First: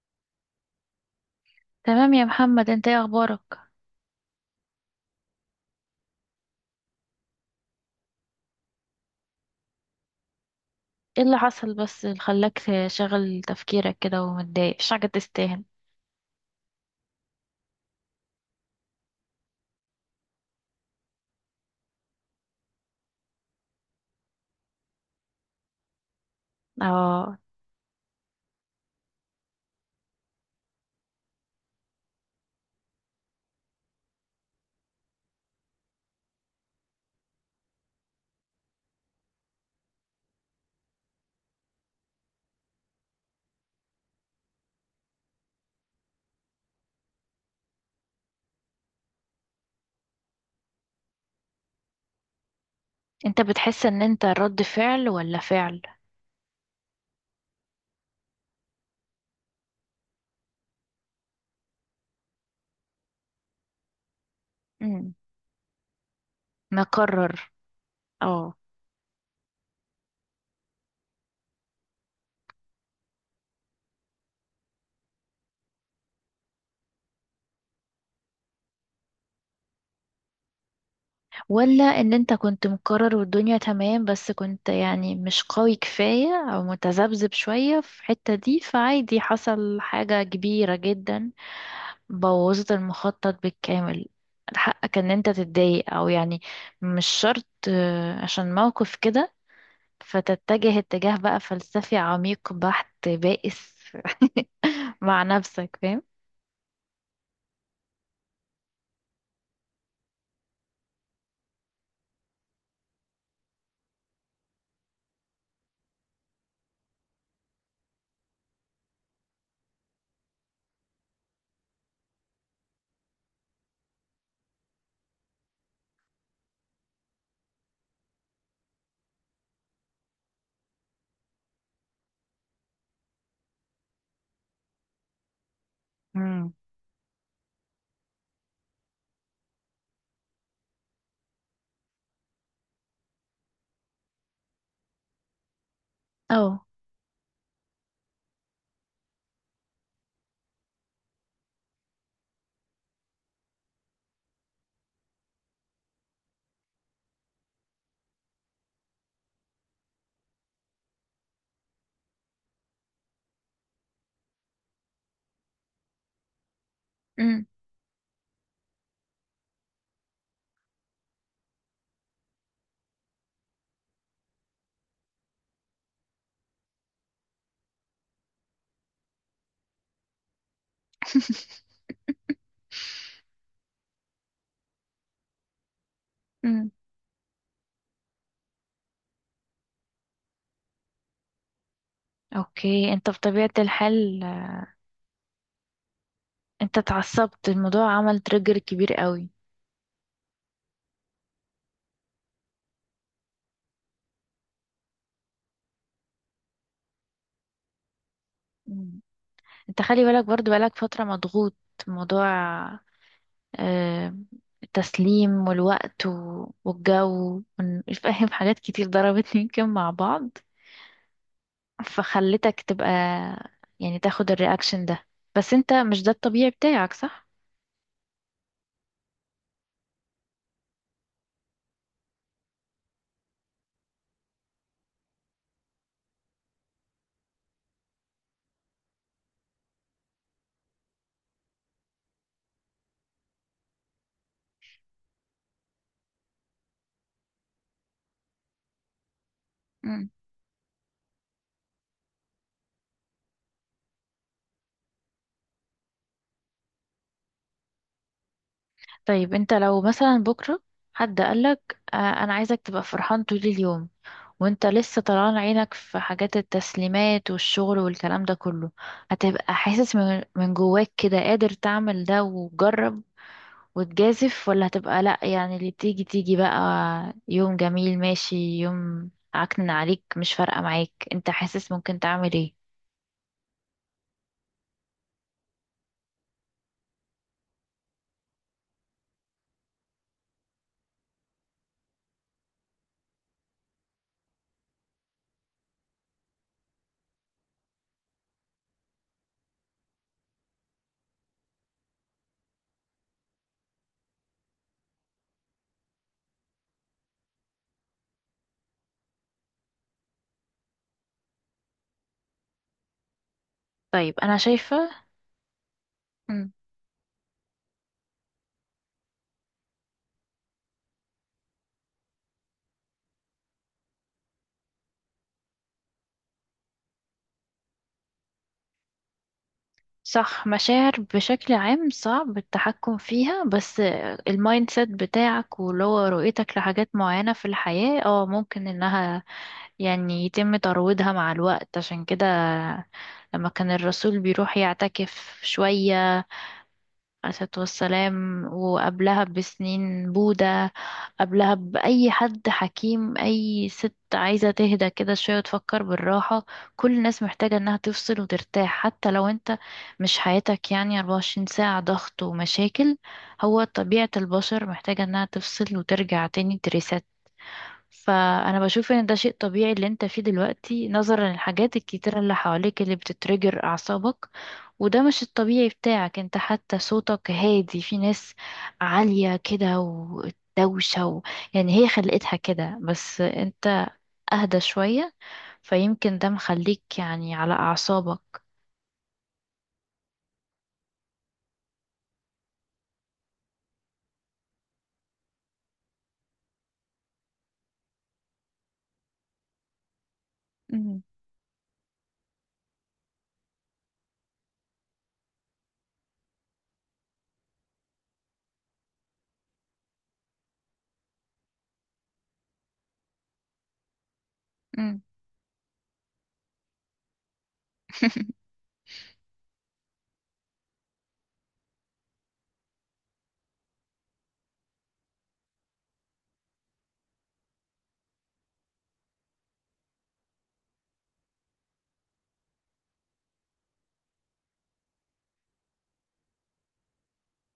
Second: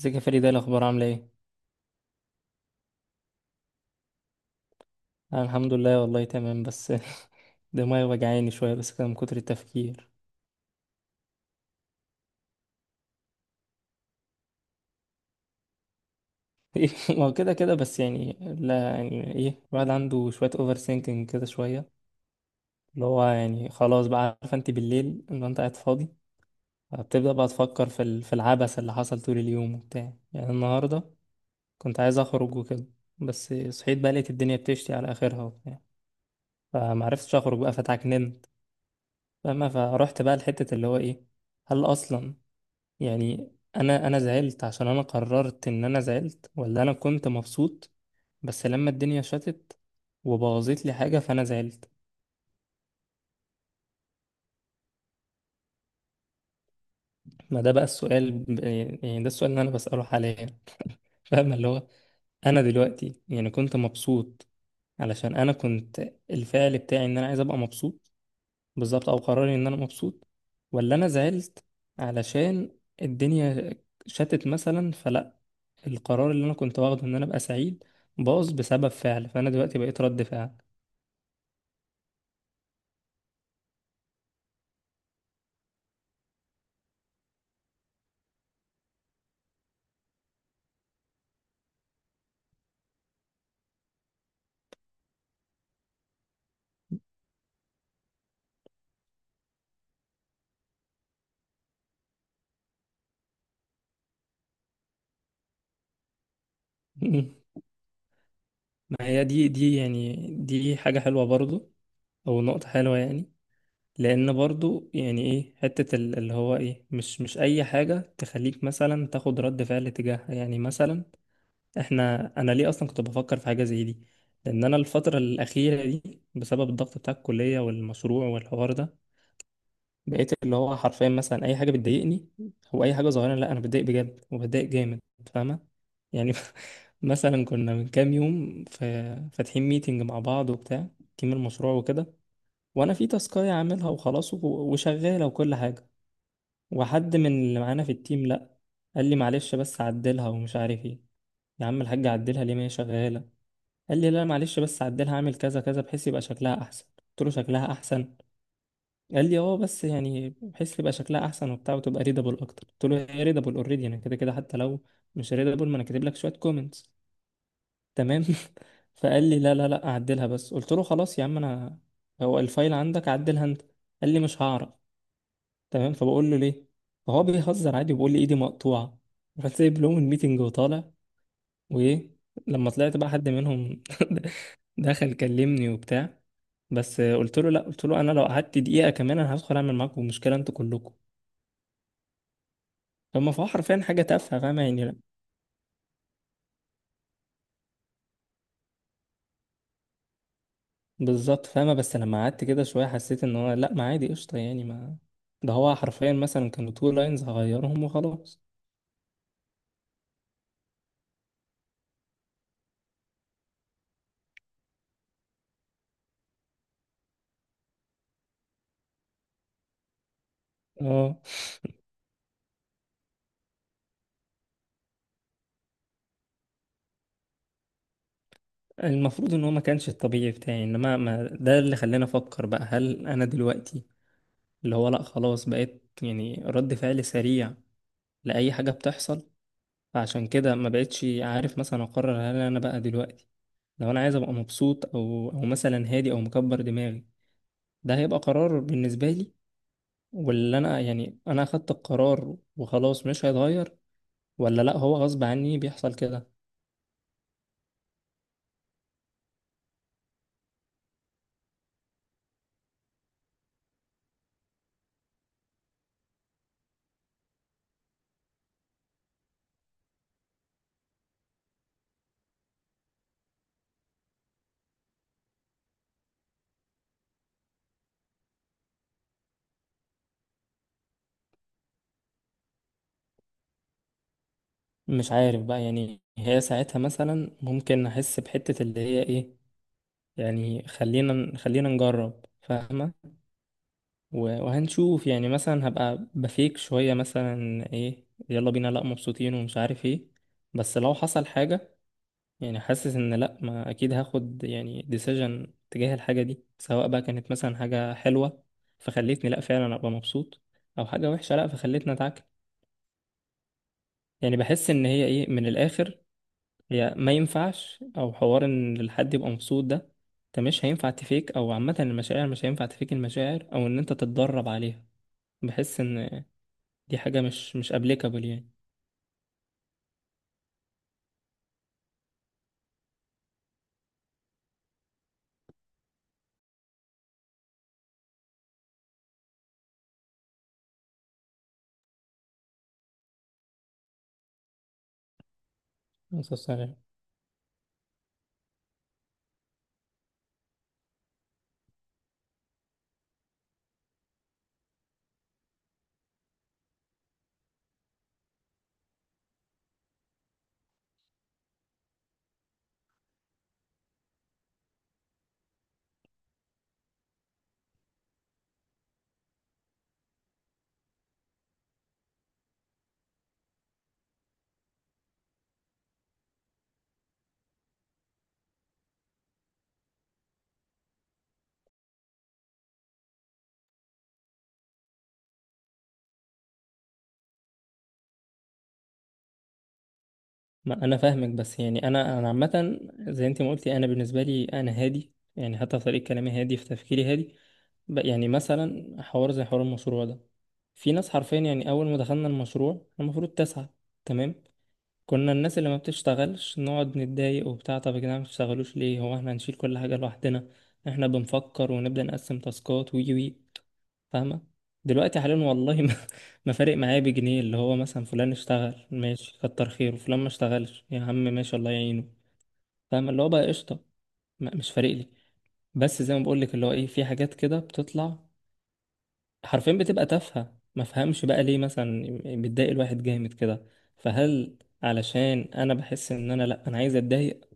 ازيك يا فريدة؟ ايه الاخبار؟ عامله ايه؟ تمام يا محمد، انت ايه اخبارك؟ انا الحمد لله والله تمام بس. دماغي وجعاني شويه بس كده من كتر التفكير. ايه اللي حصل بس اللي خلاك شغل تفكيرك كده ومتضايق؟ مش حاجة تستاهل. ما هو كده كده بس يعني لا يعني ايه، الواحد عنده شويه اوفر سينكينج كده شويه، اللي هو يعني خلاص بقى، عارفه انت بالليل لو انت قاعد فاضي بتبدا اه. بقى تفكر في العبث اللي حصل طول اليوم وبتاع. يعني النهارده كنت عايز اخرج وكده، بس صحيت بقى لقيت الدنيا بتشتي على اخرها وبتاع، فمعرفتش اخرج بقى فتعكننت. فاهمه؟ فروحت بقى لحته اللي هو ايه، هل اصلا يعني انا زعلت عشان انا قررت ان انا زعلت، ولا انا كنت مبسوط بس لما الدنيا شتت وبوظت لي حاجة فانا زعلت؟ انت بتحس ان انت رد فعل ولا فعل؟ ما ده بقى السؤال، يعني ده السؤال اللي انا بسأله حاليا. فاهم اللي هو انا دلوقتي يعني كنت مبسوط امم. علشان انا كنت الفعل بتاعي ان انا مقرر. عايز ابقى مبسوط، اه. بالظبط، او قراري ان انا مبسوط. ولا انا زعلت علشان الدنيا شتت مثلا؟ فلا، القرار اللي انا كنت واخده ان انا ابقى سعيد باظ بسبب فعل، فانا دلوقتي بقيت رد فعل. ولا ان انت كنت مقرر والدنيا تمام بس كنت يعني مش قوي كفاية او متذبذب شوية في الحتة دي، فعادي حصل حاجة كبيرة جدا بوظت المخطط بالكامل. حقك ان انت تتضايق او يعني مش شرط عشان موقف كده فتتجه اتجاه بقى فلسفي عميق بحت بائس مع نفسك، فاهم؟ ما هي دي يعني دي حاجة حلوة برضو، او نقطة حلوة يعني. لان برضو يعني ايه حتة اللي هو ايه، مش اي حاجة تخليك مثلا تاخد رد فعل تجاهها يعني. مثلا انا ليه اصلا كنت بفكر في حاجة زي دي؟ لان انا الفترة الاخيرة دي بسبب الضغط بتاع الكلية والمشروع والحوار ده بقيت اللي هو حرفيا مثلا اي حاجه بتضايقني او اي حاجه صغيره، لا انا بتضايق بجد وبتضايق جامد. فاهمه؟ يعني مم. مثلا كنا من كام يوم في، فاتحين ميتنج مع بعض وبتاع، تيم المشروع وكده، وانا في تاسكايه عاملها وخلاص وشغاله وكل حاجه، او. وحد من اللي معانا في التيم، لا، قال لي معلش بس عدلها ومش عارف ايه. يا عم الحاج عدلها ليه، ما هي شغاله؟ قال لي لا معلش بس عدلها، اعمل كذا كذا بحيث يبقى شكلها احسن. قلت له شكلها احسن؟ قال لي اه بس يعني بحيث يبقى شكلها احسن وبتاع وتبقى ريدابل اكتر. قلت له هي ريدابل اوريدي، يعني كده كده حتى لو مش ريدابل ما انا كاتب لك شويه كومنتس، مم. تمام. فقال لي لا لا لا، اعدلها بس. قلت له خلاص يا عم، انا هو الفايل عندك، عدلها انت. قال لي مش هعرف. تمام، فبقول له ليه؟ فهو بيهزر عادي وبيقول لي ايدي مقطوعه. رحت سايب لهم الميتنج وطالع. وايه، لما طلعت بقى حد منهم دخل كلمني وبتاع، مم. بس قلت له لا، قلت له انا لو قعدت دقيقه كمان انا هدخل اعمل معاكم مشكله انتوا كلكم. اوكي. انت لما فهو بطبيعة حرفيا حاجة الحال تافهة، فاهمة يعني؟ لا انت اتعصبت، الموضوع عمل تريجر كبير قوي. بالظبط فاهمة، بس لما قعدت كده شوية حسيت ان هو لا، ما عادي قشطة يعني، ما ده هو حرفيا مثلا كانوا تو لاينز هغيرهم وخلاص. مم. انت خلي بالك، برضو بقالك فترة مضغوط، موضوع آه، التسليم والوقت و- والجو وإن- فاهم، حاجات كتير ضربت يمكن مع بعض اه، فخلتك تبقى يعني تاخد الرياكشن ده. بس انت مش ده الطبيعي بتاعك صح؟ المفروض ان هو ما كانش الطبيعي بتاعي، انما ما ده اللي خلاني افكر بقى هل انا دلوقتي اللي هو لا خلاص بقيت يعني رد فعل سريع لاي حاجه بتحصل؟ فعشان كده ما بقتش عارف مثلا اقرر، هل انا بقى دلوقتي لو انا عايز ابقى مبسوط او مثلا هادي او مكبر دماغي ده هيبقى قرار بالنسبه لي، مم. واللي انا يعني انا اخدت القرار وخلاص مش هيتغير؟ ولا لا، هو غصب عني بيحصل كده؟ طيب انت لو مثلا بكرة حد قالك انا عايزك تبقى فرحان طول اليوم وانت لسه طلعان عينك في حاجات التسليمات والشغل والكلام ده كله، هتبقى حاسس من جواك كده قادر تعمل ده وجرب وتجازف، ولا هتبقى لأ يعني اللي تيجي تيجي بقى؟ يوم جميل ماشي، يوم عكنن عليك مش فارقة معاك، انت حاسس ممكن تعمل ايه؟ مش عارف بقى. يعني هي ساعتها مثلا ممكن احس بحتة اللي هي ايه، يعني خلينا خلينا نجرب، فاهمة؟ وهنشوف يعني مثلا هبقى بفيك شوية مثلا ايه، يلا بينا لا مبسوطين ومش عارف ايه. بس لو حصل حاجة يعني حاسس ان لا، ما اكيد هاخد يعني ديسيجن تجاه الحاجه دي، سواء بقى كانت مثلا حاجه حلوه فخلتني لا فعلا ابقى مبسوط، او حاجه وحشه لا فخلتني اتعكر. طيب انا يعني بحس ان شايفة. هي ايه من الاخر، مم. هي ما ينفعش او حوار ان الحد يبقى مبسوط ده، انت مش هينفع تفيك، او عامه المشاعر مش هينفع تفيك المشاعر او ان انت تتدرب عليها. بحس ان دي حاجه مش ابليكابل. صح، مشاعر بشكل عام صعب التحكم فيها، بس المايند سيت بتاعك واللي هو رؤيتك لحاجات معينة في الحياة اه ممكن انها يعني يتم ترويضها مع الوقت. عشان كده لما كان الرسول بيروح يعتكف شوية يعني الصلاة والسلام، وقبلها بسنين بوذا، قبلها بأي حد حكيم، أي ست عايزة تهدى كده شوية وتفكر بالراحة. كل الناس محتاجة إنها تفصل وترتاح، حتى لو أنت مش حياتك يعني 24 ساعة ضغط ومشاكل، هو طبيعة البشر محتاجة إنها تفصل وترجع تاني تريسات. فأنا بشوف إن ده شيء طبيعي اللي أنت فيه دلوقتي نظرا للحاجات الكتيرة اللي حواليك اللي بتترجر أعصابك، وده مش الطبيعي بتاعك انت، حتى صوتك هادي. في ناس عالية كده ودوشة يعني هي خلقتها كده، بس انت اهدى شوية. فيمكن ده مخليك يعني على اعصابك. ما انا فاهمك، بس يعني انا عامه زي انت ما قلتي، انا بالنسبه لي انا هادي، يعني حتى في طريقه كلامي هادي، في تفكيري هادي. يعني مثلا حوار زي حوار المشروع ده، في مم. ناس حرفيا، يعني اول ما دخلنا المشروع المفروض تسعة، تمام، كنا الناس اللي ما بتشتغلش نقعد نتضايق وبتاع، طب يا جدعان ما بتشتغلوش ليه؟ هو احنا هنشيل كل حاجه لوحدنا؟ احنا بنفكر ونبدا نقسم تاسكات، وي، فاهمة؟ مم. دلوقتي حاليا، والله ما, ما فارق معايا بجنيه اللي هو، مثلا فلان اشتغل ماشي كتر خيره، فلان ما اشتغلش يا عم ماشي الله يعينه. فاهمة اللي هو بقى قشطة. مش فارق لي. بس زي ما بقول لك اللي هو ايه، في حاجات كده بتطلع حرفيا بتبقى تافهة، ما فهمش بقى ليه مثلا بتضايق الواحد جامد كده. فهل علشان انا بحس ان انا لا، انا عايز اتضايق؟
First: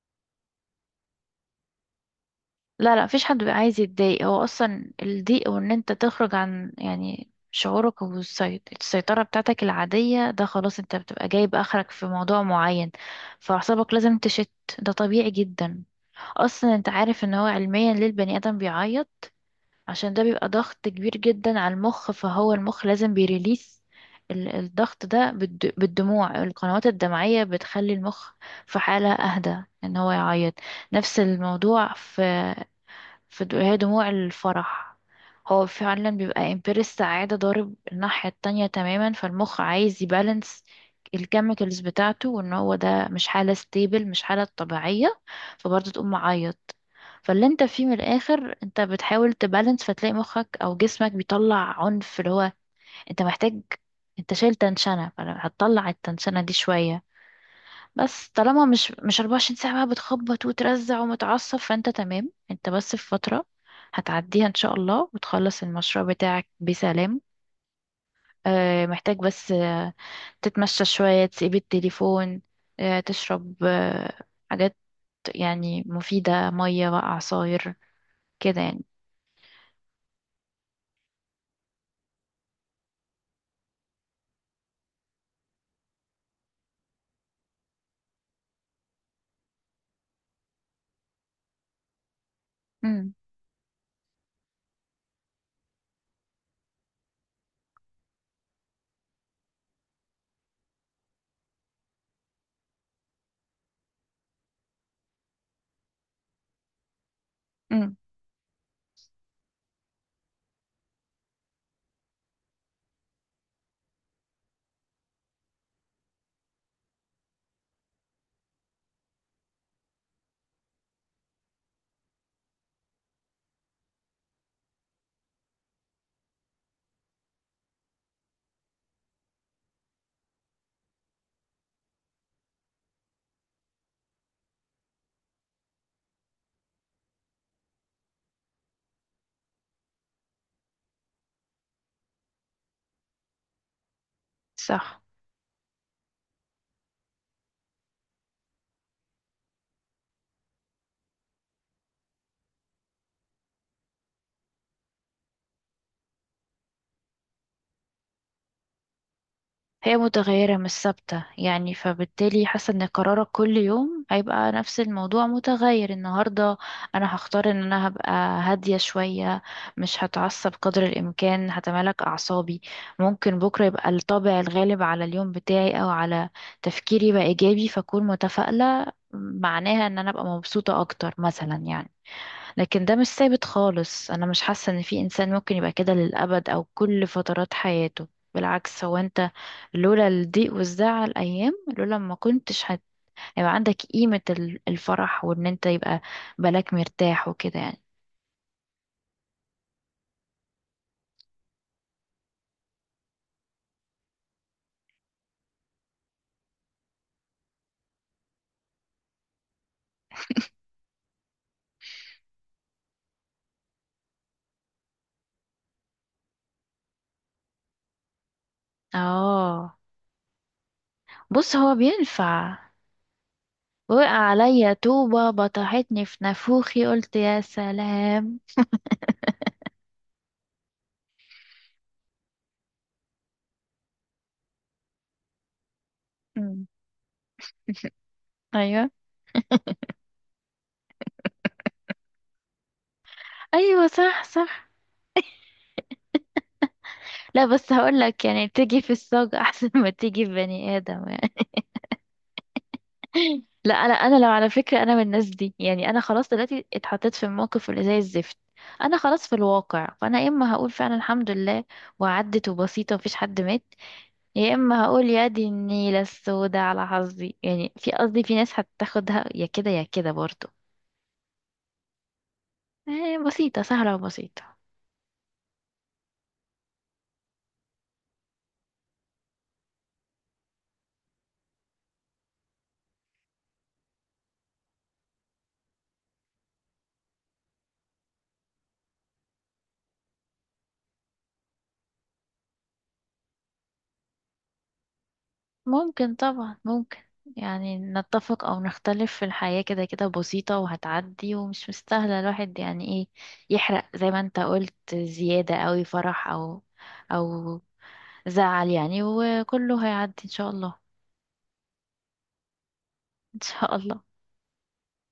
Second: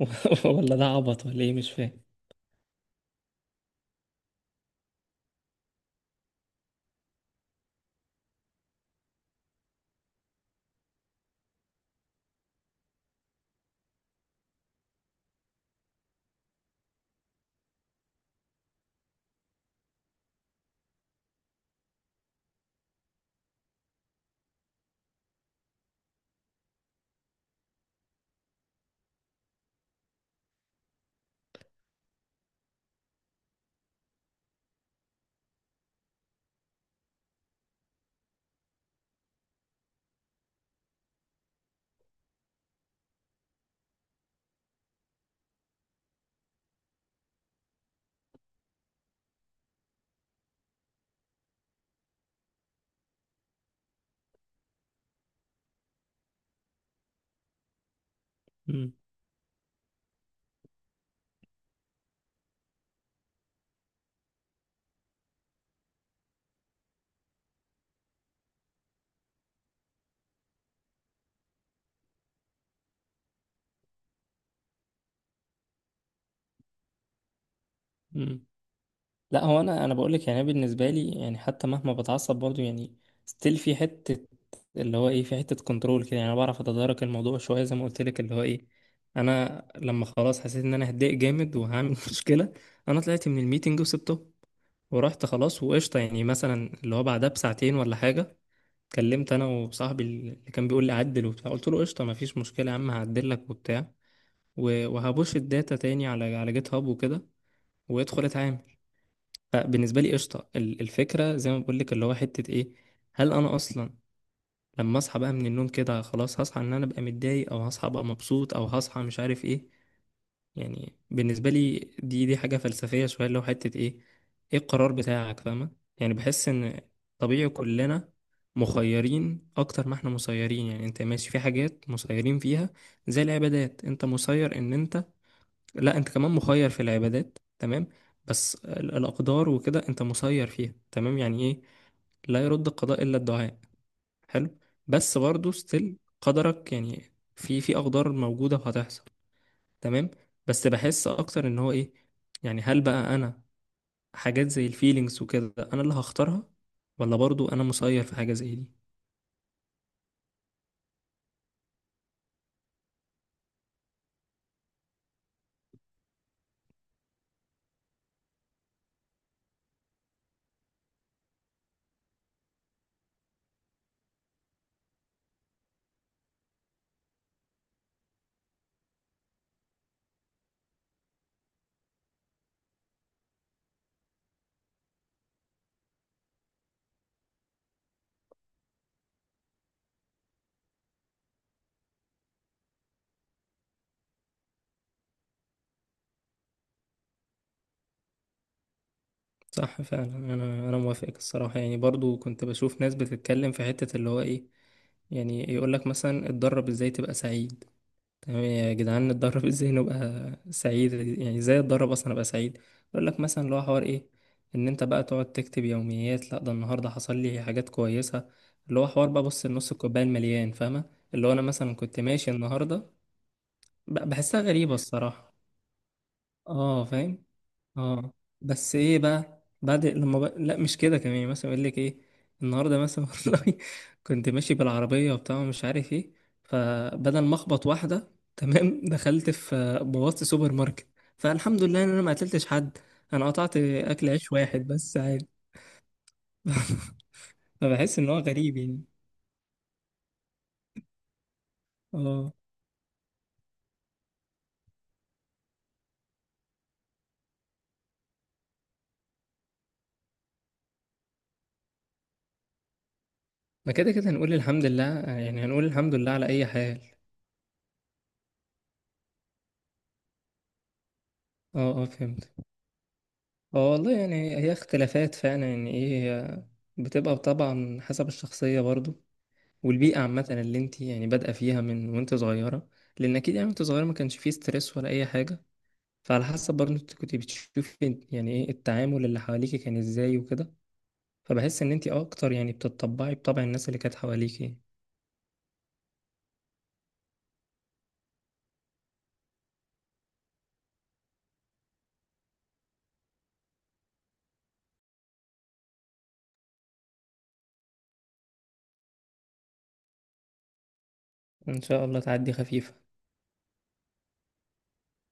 ولا ده عبط، ولا ايه مش فاهم. لا لا، مفيش حد بيبقى عايز يتضايق. هو اصلا الضيق وان انت تخرج عن يعني شعورك والسيطرة بتاعتك العادية ده خلاص انت بتبقى جايب اخرك في موضوع معين، فاعصابك لازم تشت. ده طبيعي جدا. اصلا انت عارف ان هو علميا ليه البني ادم بيعيط؟ عشان ده بيبقى ضغط كبير جدا على المخ، فهو المخ لازم بيريليس ال- الضغط ده بالد- بالدموع. القنوات الدمعية بتخلي المخ في حالة اهدى ان هو يعيط. نفس الموضوع في فد- هي دموع الفرح، هو فعلا بيبقى امبير السعادة ضارب الناحية التانية تماما، فالمخ عايز يبالانس الكيميكالز بتاعته وان هو ده مش حالة ستيبل، مش حالة طبيعية، فبرضه تقوم معيط. فاللي انت فيه من الاخر انت بتحاول تبالانس، فتلاقي مخك او جسمك بيطلع عنف. اللي هو انت محتاج، انت شايل تنشنة فهتطلع التنشنة دي شوية. بس طالما مش مم. مش 24 ساعة بقى بتخبط وترزع ومتعصب، فانت تمام، انت بس في فترة هتعديها ان شاء الله وتخلص المشروع بتاعك بسلام. محتاج بس تتمشى شوية، تسيب التليفون، تشرب حاجات يعني مفيدة، مية بقى، عصاير مم. كده يعني. لا هو انا بقول لك يعني، أنا بالنسبه لي يعني حتى مهما بتعصب برضو، يعني ستيل في حته اللي هو ايه، في حته كنترول كده. يعني انا بعرف اتدارك الموضوع شويه زي ما قلت لك، اللي هو ايه، انا لما خلاص حسيت ان انا هتضايق جامد وهعمل مشكله انا امم. طلعت من الميتنج وسبته ورحت، خلاص وقشطه. يعني مثلا اللي هو بعدها بساعتين ولا حاجه كلمت انا وصاحبي اللي كان بيقول لي عدل وبتاع، قلت له قشطه مفيش مشكله يا عم هعدل لك وبتاع، وهبوش الداتا تاني على جيت هاب وكده، امم. وادخل اتعامل. فبالنسبه لي قشطه، الفكره زي ما بقول لك اللي هو حته ايه، هل انا اصلا لما اصحى بقى من النوم كده خلاص هصحى ان انا ابقى متضايق، او هصحى ابقى مبسوط، او هصحى مش عارف ايه؟ يعني بالنسبه لي، دي حاجه فلسفيه شويه، اللي هو حته ايه، ايه القرار بتاعك؟ فاهمه؟ يعني بحس ان، طبيعي كلنا مخيرين اكتر ما احنا مسيرين. يعني انت ماشي في حاجات مسيرين فيها زي العبادات، انت مسير ان انت، لا انت كمان مخير في العبادات، تمام. بس الاقدار وكده انت مسير فيها، تمام، يعني ايه، لا يرد القضاء الا الدعاء، حلو. صح. بس برضه ستيل قدرك، يعني في في اقدار موجوده وهتحصل، تمام. بس بحس اكتر ان هو ايه، يعني هل بقى انا، حاجات زي الفيلينجز وكده انا اللي هختارها، ولا برضه انا مسير في حاجه زي دي؟ هي متغيرة مش ثابتة، يعني فبالتالي حاسة ان قرارك كل يوم هيبقى نفس الموضوع متغير. النهاردة انا هختار ان انا هبقى هادية شوية، مش هتعصب قدر الامكان، هتمالك اعصابي. ممكن بكرة يبقى الطابع الغالب على اليوم بتاعي او على تفكيري بقى ايجابي فاكون متفائلة، معناها ان انا ابقى مبسوطة اكتر مثلا يعني. لكن ده مش ثابت خالص، انا مش حاسة ان في انسان ممكن يبقى كده للابد او كل فترات حياته. بالعكس، هو انت لولا الضيق والزعل ايام، لولا ما كنتش هت- هيبقى عندك قيمة ال- الفرح وان انت يبقى بالك مرتاح وكده يعني. صح فعلا، انا موافقك الصراحه. يعني برضه كنت بشوف ناس بتتكلم في حته اللي هو ايه، يعني يقول لك مثلا اتدرب ازاي تبقى سعيد. تمام يا جدعان نتدرب، ازاي نبقى سعيد يعني؟ ازاي اتدرب اصلا ابقى سعيد؟ يقول لك مثلا اللي هو حوار ايه، ان انت بقى تقعد تكتب يوميات لا ده النهارده حصل لي حاجات كويسه، اللي هو حوار بقى، بص النص اه. الكوبايه المليان، فاهمه؟ اللي هو انا بص هو مثلا كنت ماشي بينفع. النهارده، وقع بحسها عليا غريبه طوبة الصراحه. بطحتني في نافوخي، اه قلت فاهم. يا اه. سلام. بس ايه بقى بعد لما بقى، لا مش كده كمان. يعني مثلا يقول لك ايه، النهارده مثلا والله كنت ماشي بالعربيه وبتاع ومش عارف ايه، مم. فبدل ما اخبط واحده، تمام ايوه. دخلت في بوظت سوبر ماركت، فالحمد لله ان انا ما قتلتش حد، انا قطعت ايوه اكل صح، عيش واحد صح. بس عادي. لا بس هقول فبحس ان هو لك يعني غريب تيجي يعني. في الصاج احسن ما تيجي في بني ادم يعني. اه، لا انا لو على فكره، انا من الناس دي، يعني انا خلاص دلوقتي اتحطيت في الموقف اللي زي الزفت، انا خلاص في الواقع. فانا يا اما هقول فعلا الحمد لله وعدت وبسيطه ومفيش حد مات، ما كده كده هنقول يا الحمد اما لله، هقول يا دي يعني هنقول الحمد النيله لله على اي السوداء حال. على حظي. يعني في قصدي في ناس هتاخدها يا كده يا كده برضه. اه، اه، فهمت. بسيطه، هو والله سهله يعني وبسيطه. هي اختلافات فعلا، يعني ايه، بتبقى طبعا حسب الشخصية برضو والبيئة عامة اللي انت يعني بادئة فيها من وانت صغيرة. لأن أكيد يعني وانت صغيرة ما كانش فيه ستريس ولا أي حاجة. فعلى حسب برضو انت كنت بتشوفي يعني ايه التعامل اللي حواليكي كان ازاي وكده. فبحس ان انت أكتر يعني بتطبعي بطبع الناس اللي كانت حواليكي. ممكن طبعا ممكن، يعني نتفق او نختلف في الحياة كده كده بسيطة وهتعدي ومش مستاهلة الواحد يعني ايه يحرق، زي ما انت قلت زيادة اوي فرح او او زعل يعني. وكله هيعدي ان شاء الله. إن شاء الله تعدي خفيف. ان شاء الله.